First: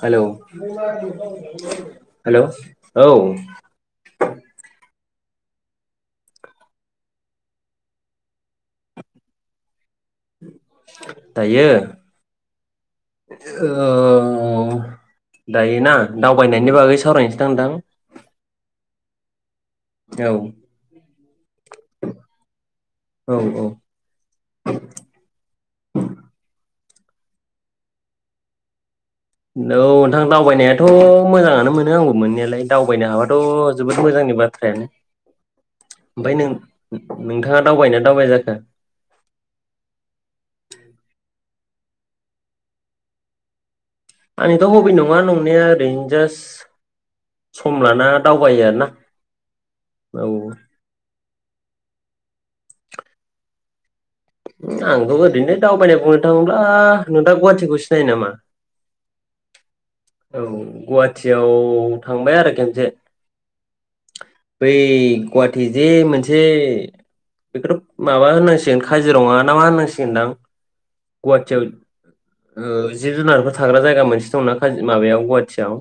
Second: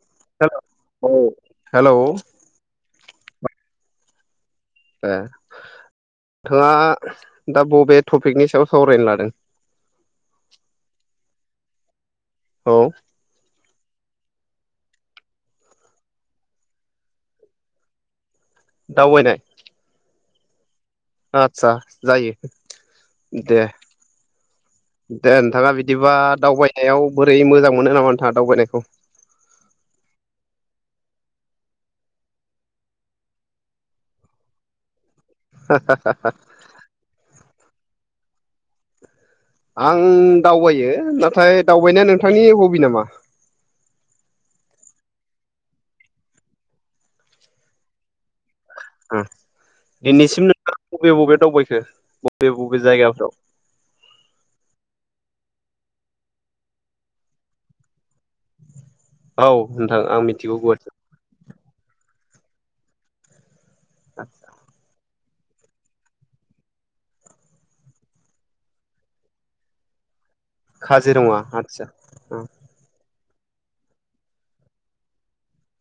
हेल' hello औ hello hello औ ए नोंथाङा दा बबे थपिकनि सायाव सावरायनो लादों दायो औ ओ दायोना दावबायनायनि बागै सावरायनोसै दां नोंथां दावबायनाय औ आदसा जायो औ दे औ दे नोंथाङा बिदिबा दावबाय एव बोरै मोजां मोनो नामा नोंथाङा दावबायनायखौ औ नोंथां दावबायनायाथ' मोजाङानो मोनो आंबो मोननायालाय दावबायनो हाबाथ' जोबोद मोजांनि बाथ्रायानो ओमफ्राय नों नोंथाङा दावबायना दावबाय जाखो आं दावबायो नाथाय दावबायनाया नोंथांनि हबि नामा आंनिथ' हबि नङा नंनाया ओरैनो जास्ट सम लाना दाव ओम दिनैसिम नों बबे बबे दावबायखो बबे बबे जायगाफ्राव आंथ' ओरैनो दावबायनाय बुंनो थाङोब्ला नोंथा गुवाहाटिखौ सिनायो नामा औ नोंथां आं औ मिथिगौ गुवाहाटि गुवाहाटियाव थांबाय आरो खेनसे बै गुवाटिजे मोनसे बेखौथ' माबा होननांसिगोन काजिरङा ना मा होननांसिगोनदां खाजिरङा गुवाहाटियाव आतसा उम ओ जिब -जुनारफोर थाग्रा जायगा मोनसे दंना खाज माबायाव गुवाथियाव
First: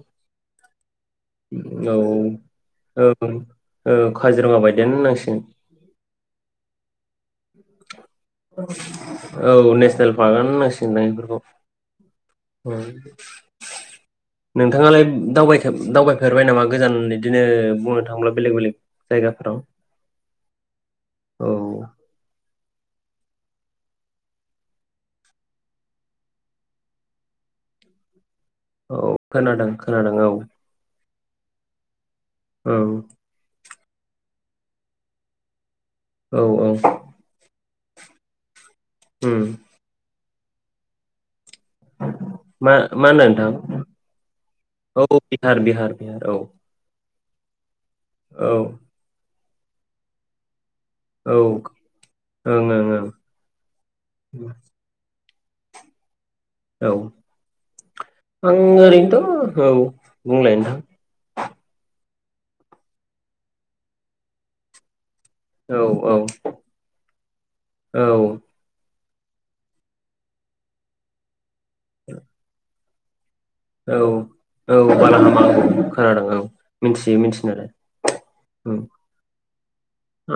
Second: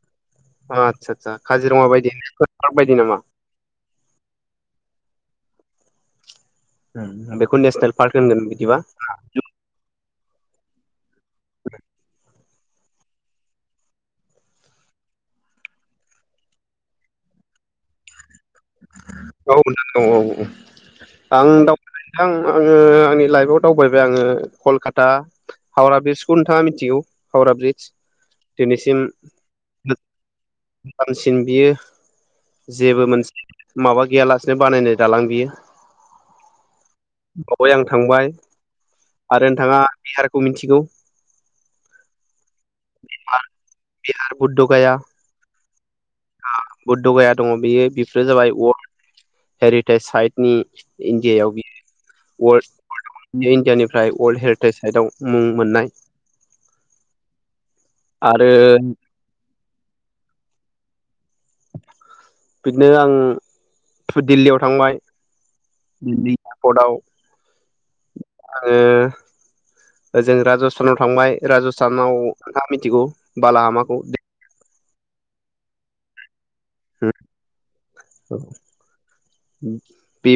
आदसा आदसा उम काजिरङा औ बायदि नेसनेल पार्क बायदि -औ नामा ओं ओं खाजिरङा बायदियानो होननांसिगोन ओं बेक औ नेसनेल फार्कआनो होननांसि [unintelligible] अह औ नोंथाङालाय दावबायखेब दावबायफेरबाय नामा गोजान इदिनो बुंनो थां [unintelligible] औ नोंगौ औ -औ आं औ दावबाय [unintelligible] [unintelligible] आंनि लाइफआव दावबायबाय आङो कलकाता हावराब्रिदजखौ नोंथाङा मिनथिगौ हावरा ब्रिदज औ दिनैसिम खोनादों खोनादों औ [unintelligible] सिन बियो औ जेबो मोनसे माबा गैयालासे बानायनाय दालां बियो औ -औ अइ आं थांबाय उम आरो नोंथाङा बिहार खौ मिनथिगौ मा मा होनो नोंथां आरो बुद्ध गाया औ बिहार बिहार बिहार औ बुद्ध गाया दङ' बेयो बिब [unintelligible] जाबाय औ अर हेरिटेस साइटनि औ इण्डियायाव ओं बियो ओं ओं वर्ल्डहे [unintelligible] इण्डियानिफ्राय वर्ल्डहेरिटाइस साइदआव उम मोननाय औ आरो आं ओरैनोथ' औ बुंलाय नोंथां बिदिनो आं थु दिल्लीयाव थांबाय। औ औ बि एपर्टआव औ आरो ओजों राजस्थानाव थांबाय। राजस्थानाव [unintelligible] मिथिगौ औ बालाहामाखौ औ बालाहामाखौ खोनादों औ मिनथियो मिनथिनायालाय उम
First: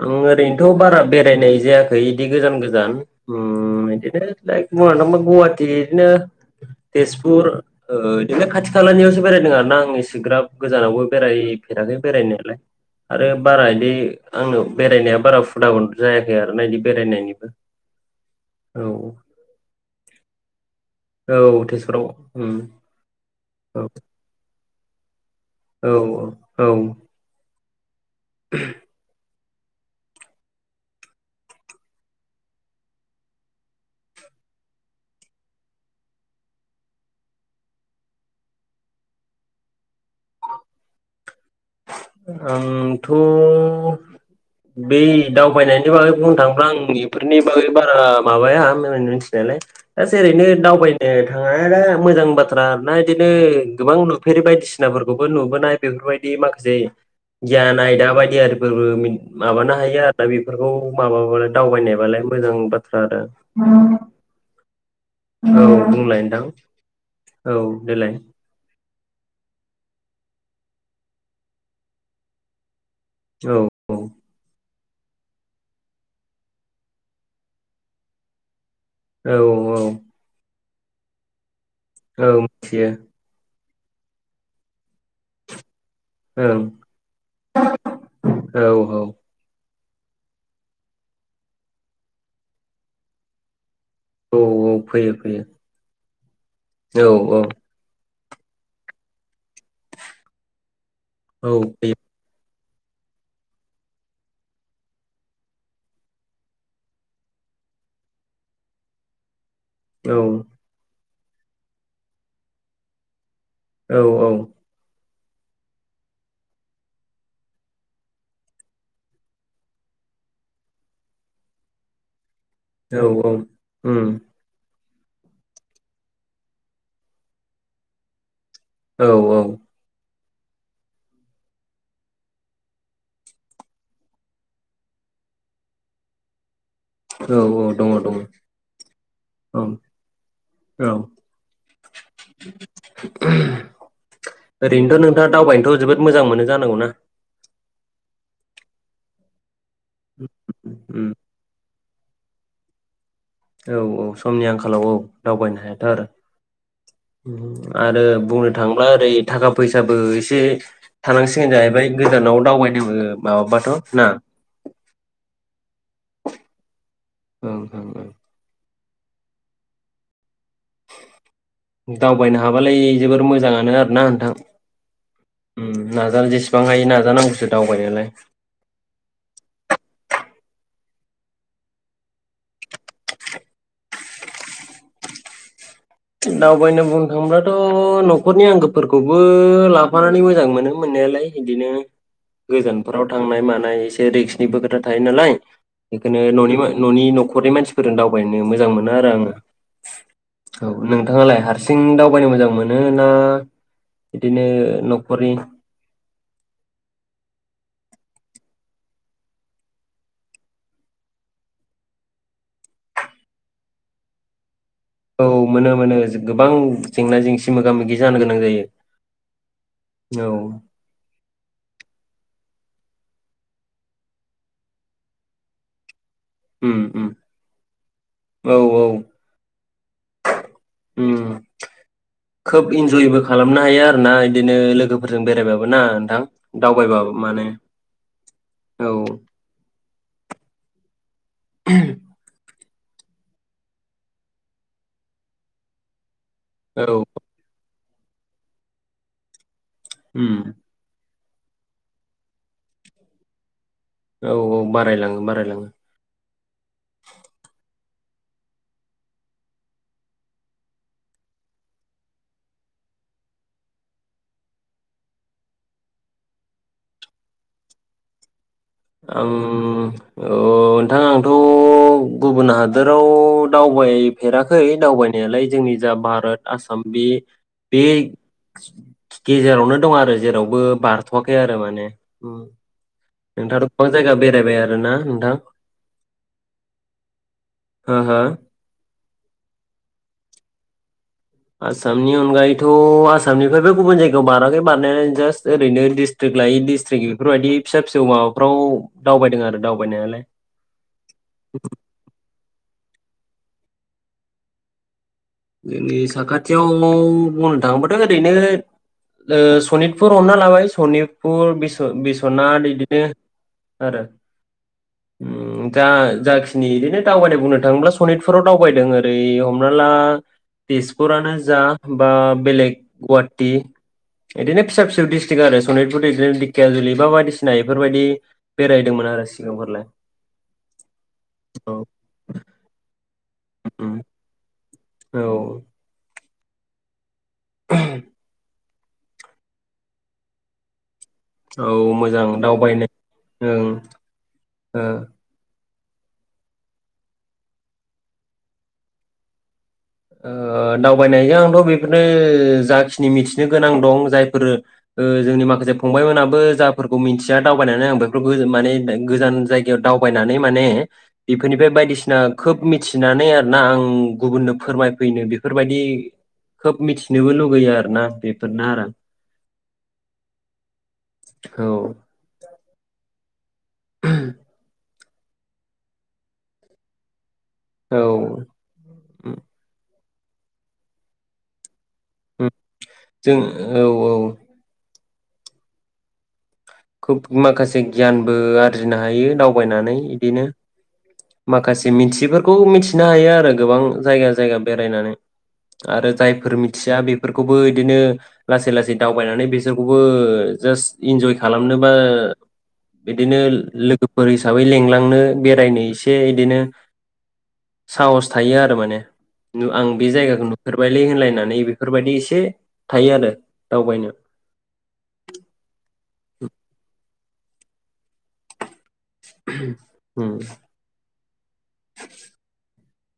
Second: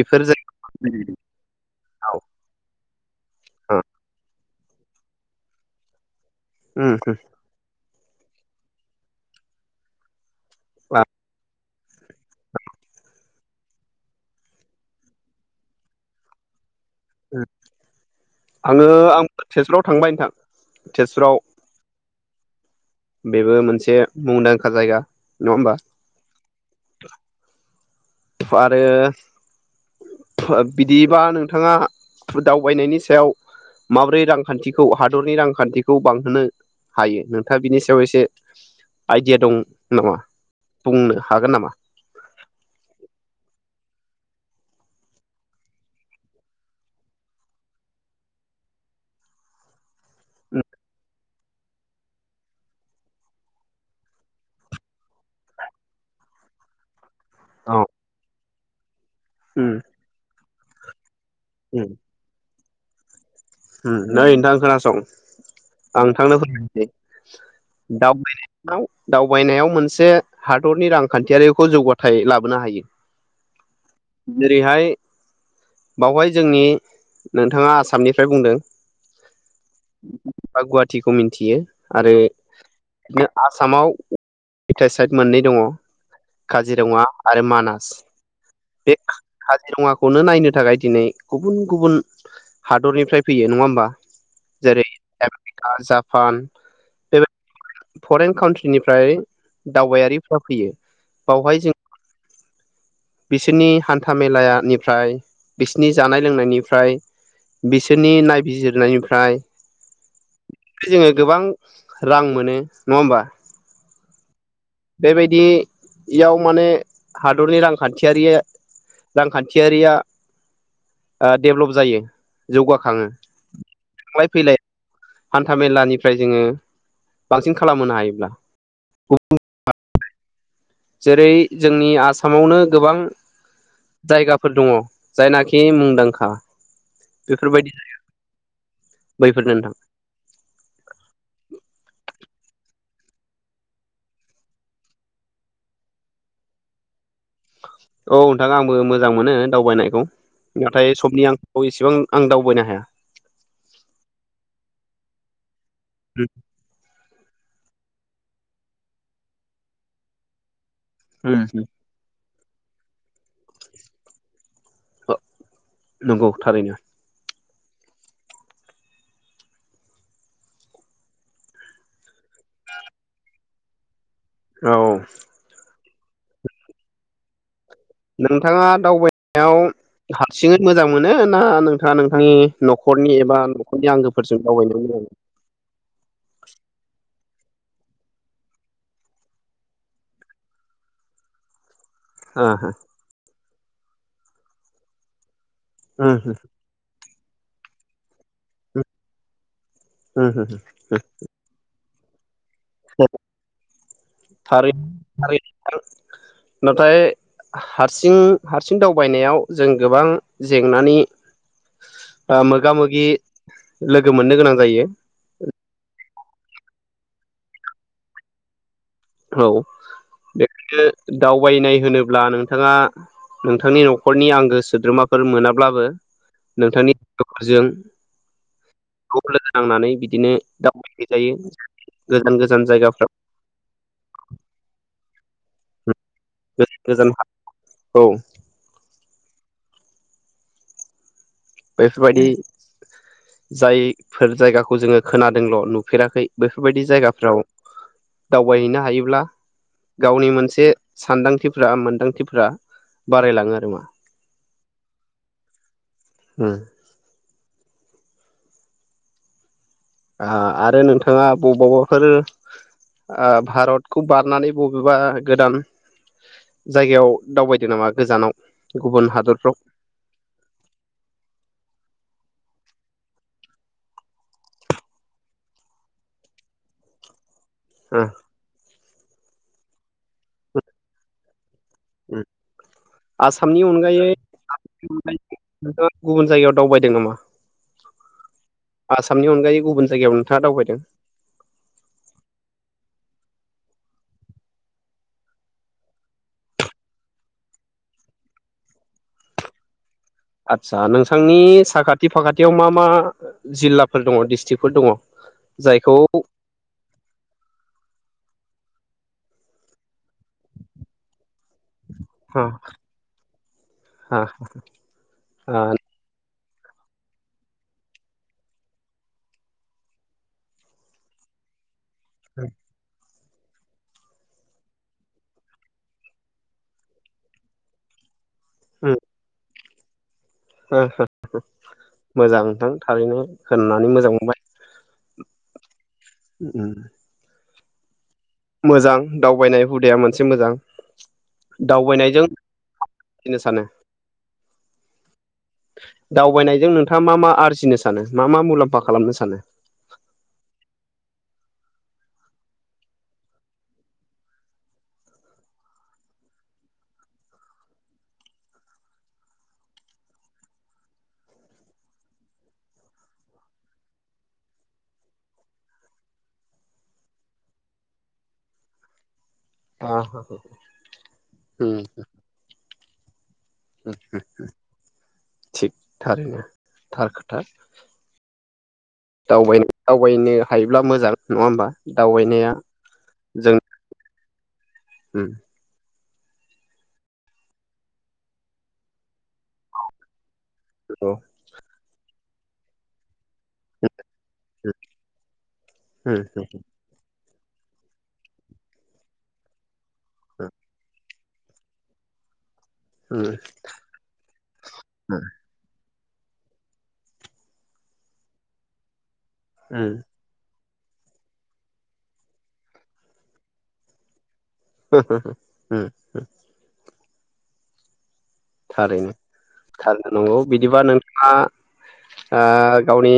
आं ओरैनोथ' बारा जायगायाव बेरायनाय जायाखै इदि गोजान गोजान उम इदिनो [unintelligible] गुवाटि इदिनो- तेजपुर ओ बिदिनो खाथि खालानियावसो बेरायदों आर ना आं एसेग्राब गोजानावबो बेराय फेराखै बेरायनायालाय आरो बारा बिदि आंनाव बेरायनाया बारा हुदा जायाखै आरो ना इदि ओम आङो औ आं तेजपुराव थांबाय नोंथां औ तेजपुराव। तेजपुराव उम बेबो औ मोनसे मुंदांखा जायगा। नङा होमबा औ औ औ आरो बिदिबा नोंथाङा दावबायनायनि सायाव माबोरै रांखान्थिखौ हादरनि रांखान्थिखौ बांहोनो हायो नोंथाङा बिनि सायाव एसे आइडिया दं नामा बुंनो? हागोन नामा? आं थ' बै दावबायनायनि बागै बुंनो थाङोब्ला आं बेफोरनि बागै बारा माबाया मोनथिनायालाय जास ओरैनो दावबायनो थाङा दा मोजां बाथ्रा ना बिदिनो गोबां नुफेरि बायदिसिनाफोरखौबो नुबोनाय बेफोरबायदि बिदि माखासे औ गियान आयदा बादि आरो [unintelligible] माबानो हायो आरो दा बेफोरखौ माबा बालाय दावबायनायबालाय मोजां बा आरो नै नोंथां खोनासं औ आं बुंलाय नोंथांनो नोंथां फोरमायनोसै औ देलाय दावबायनायाव दावबायनायाव मोनसे हादरनि रांखान्थियारिखौ जौगाथाय लाबोनो हायो। औ औ जेरैहाय बावहाय जोंनि नोंथाङा आसामनि फाय बुंदों। औ औ खौ मिन्थियो। आरो औ मिथियो आसामाव पेटसाइड मोननै दङ। ओं काजिरङा आरो मानास औ बे काजिरङाखौ खौनो नायनो थाखाय दिनै गुबुन गुबुन हा हादरनिफ्राय फैयो नङा होमबा? औ औ फैयो फैयो। फान औ औ। फरेन काउट्रिनिफ्राय दावबायारिफ्रा फैयो। औ बावहाय जों दे बिसोरनि हान्था मेलानिफ्राय बिसोरनि जानाय लोंनायनिफ्राय बिसोरनि नायबिजिरनायनिफ्राय औ। जोङो गोबां रां मोनो नङा होमबा? औ औ। बेबायदियाव माने हादरनि रांखान्थियारिया रांखान्थियारिया डेभ्लप जायो। औ जौगाखाङो उम थांलाय फैलाय हान्था मेलानिफ्राय जोङो बांसिन खालामहोनो हायोब्ला औ औ जेरै जोंनि आसामावनो गोबां जायगाफोर दङ जायनाखि मुंदांखा औ औ बेफोरबायदि दङ दङ बैफोर औ नोंथां औ। ओरैनोथ' नोंथाङा दावबायनोथ' जोबोद मोजां मोनो जानांगौना। औ नोंथाङा आंबो मोजां मोनो दावबायनायखौ नाथाय उम समनि आंखालाव इसेबां आं दावबायनो हाया। औ औ समनि आंखालाव औ दावबायनो हाया आरो आरो बुंनो थांब्ला ओरै थाखा फैसाबो एसे थानांसिगोन जाहैबाय गोजानाव दावबायनो माबाबाथ' ना नंगौ थारैनो। ओं ओं। दावबायनो हाबालाय जोबोर मोजाङानो आरोना। औ उम नाजानो जेसेबां हायो नाजानांगौसो। दावबायनोलाय नोंथाङा दावबायनायाव। सिङै मोजां मोनो ना नोंथाङा नोंथांनि न'खरनि एबा न'खरनि आंगोफोरजों दावबायनो मोजां मोनो? दावबायनो बुंनो थांब्लाथ' न'खरनि आंगोफोरखौबो लाफानानै मोजां मोनो मोननायालाय इदिनो। मोनो? गोजानफोराव थांनाय मान नाय एसे रिक्सनिबो खोथा थायो नालाय। बिखोनो न'नि न'नि न'खरनि मानसिफोरजों दावबायनो मोजां मोनो आरो आङो। औ नोंथाङालाय हारसिं दाव बायनो मोजां मोनो। मोनोना बिदिनो थारै न'खरनि। थारै नाथाय हारसिं हारसिं दावबायनायाव जों गोबां जेंनानि ओ मोगा मोगि लोगो मोननो गोनां जायो। औ मोनो मोनो गोबां जेंना जेंसि मोगा मोगि जानो गोनां जायो। औ औ बेखायनो दावबायनाय होनोब्ला नोंथाङा नोंथांनि न'खरनि आंगो सोद्रोमाफोर मोनाब्लाबो उम नोंथांनि उम लोगोफोरजों औ औ ग्रुप लोगो नांनानै बिदिनो दावबायनाय उम हैजायो गोजान खोब गोजान जायगाफ्राव। इन्जयबो खालामनो हायो आरोना बिदिनो लोगोफोरजों बेरायबाबो ना नोंथां? गोजान गोजान दावबायबाबो माने औ औ बेफोरबादि जायफोर जायगाखौ जोङो खोनादोंल' नुफेराखै बेफोरबायदि औ जायगाफ्राव दावबायहैनो हायोब्ला गावनि उम मोनसे सानदां थिफ्रा मोन्दांथिफ बारायलाङो आरो मा। औ औ बारायलाङो बारायलाङो। उम आ आरो नोंथाङा बबावबाफोर ओ भारतखौ बारनानै बबेबा गोदान जायगायाव दावबायदों नामा गोजानाव? गुबुन औ हादरफ्राव औ नोंथां आंथ' गुबुन हादोराव दावबायफेराखै दावबायनायालाय जोंनि जा भारत आसाम बे बे ओ उम गेजेरावनो दं आरो जेरावबो बारथ'वाखै आरो माने ने उम आसामनि नोंथाङाथ' गोबां जायगा अनगायैै बेरायबाय [unintelligible] आरोना नोंथां गुबुन जायगायाव दावबायदों नामा हो हो [unintelligible] आसामनि अनगायै गुबुन जायगायाव नोंथाङा दावबायदों आसामनि अनगायैथ आसामनिफ्रायबो गुबुन जायगायाव बाराखै बारनाया जास्ट ओरैनो डिस्ट्रिक्ट लायै डिस्ट्रिक बेफोरबायदि फिसा फिसौ माबाफ्राव दावबायदों आरो दावबायनायालाय आतसा नोंथांनि साखाथि फाखा थियाव मा मा जिल्लाफोर दङ डिस्ट्रिक्फोर दङ जोंनि जायखौ साखाथियाव बुंनो थांङोब ओरैनो ओ सनितपुर हमना लाबाय सनिपुर बि ओ हा बिसनाथ इदिनो आरो हा हा जा जाखि जोंनि इदिनो दावबायनो बुंनो थांङोब्ला सनितपुराव दावबायदों ओरै हमना ला तेजपुरानो जा बा बेलेग गुवाटि बिदि फिसा फिसौ डस्ट्रिक आरो सनितपुर बिदिनो दिखिया जुलि बा बायदिसिना बेफोरबायदि बेरायदोंमोन आरो सिगांफोरलाय हो हो हो औ मोजां नोंथां थारैनो होननानै मोजां मोनबाय औ उम [unintelligible] मोजां दावबायनाय हुदाया मोनसे मोजां औ दावबायनायजों मोजां दावबायनो आरजिनो औ सानो ओ दावबायनायजों नोंथाङा मा मा आरजिनो सानो मा मा मुलाम्फा खालामनो सानो ओ दावबायनायजों आंथ बेफोरनो जाखिनि मिथिनो गोनां दं जायफोर जोंनि ओ माखासे फंबायमोनाबो जाफोरखौ मिथिया दावबायनानै आं बेफोरखौ माने गोजान जायगायाव दावबायनानै माने बेफोरनिफ्राय बायदिसिना खोब मिथिनानै आरोना आं गुबुननो फोरमायफैनो बेफोरबायदि खोब मिथिनोबो लुगैयो आरोना बेफोरनो आरो अ ओम होम होम होम थिग थारैनो थार खो था औ दावबायनायाव थगायनो हायोब्ला मोजां नंङा होमबा दावबायनाया जों औ औ ओम खुब माखासे गियानबो आरजिनो हायो दावबायनानै इदिनो औ माखासे मिथियैफोर खौ मिथिनो हायो आरो जाय गोबां जायगा जायगा उम बेरायनानै आरो जायफोर मिथिया बे बेफोरखौबो इदिनो लासै लासै दावबायनानै बेजों थबो जास्ट इन्जय खालामनोबा उम बिदिनो लोगोफोर हिसाबै लिलांनो उम बेरायनो एसे । एसे इदिनो साहस थायो आरो माने नु आं उम बे जायगाखौ नु फोरबायलै होनलायनानै बेफोरबायदि एसे थायो आरो दावबायनो । हो हो ओम । थारैनो । थारैनो उम नंगौ बिदिबा नोंथाङा ओ गावनि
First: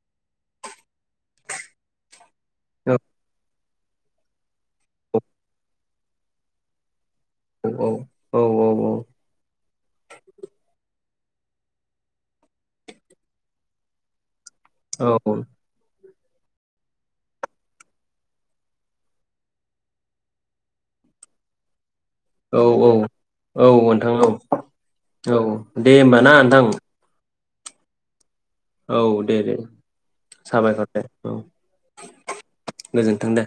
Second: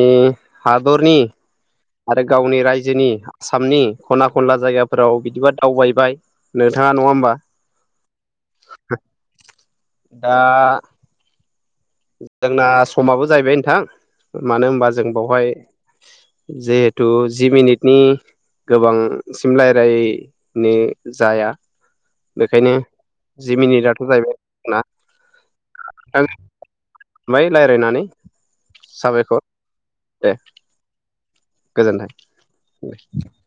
हादरनि आरो गावनि रायजोनि आसामनि खना खनला जायगाफोराव बिदिबा दावबाय नोंथाङा नङा होमबा? औ औ औ औ दा जोंना समाबो जाहैबाय नोंथां। मानो होमबा जों औ बावहाय जिहेथु जि मिनिटनि गोबां सिम रायलाय नो जाया। औ बेखायनो औ जि औ मिनिटआथ' नोंथां औ जाहैबाय जोंना औ दे होमबा ना नोंथां। बाय लायरायनानै। औ दे दे। साबायखर दे। औ गोजोन्थों । गोजोन्थों दे।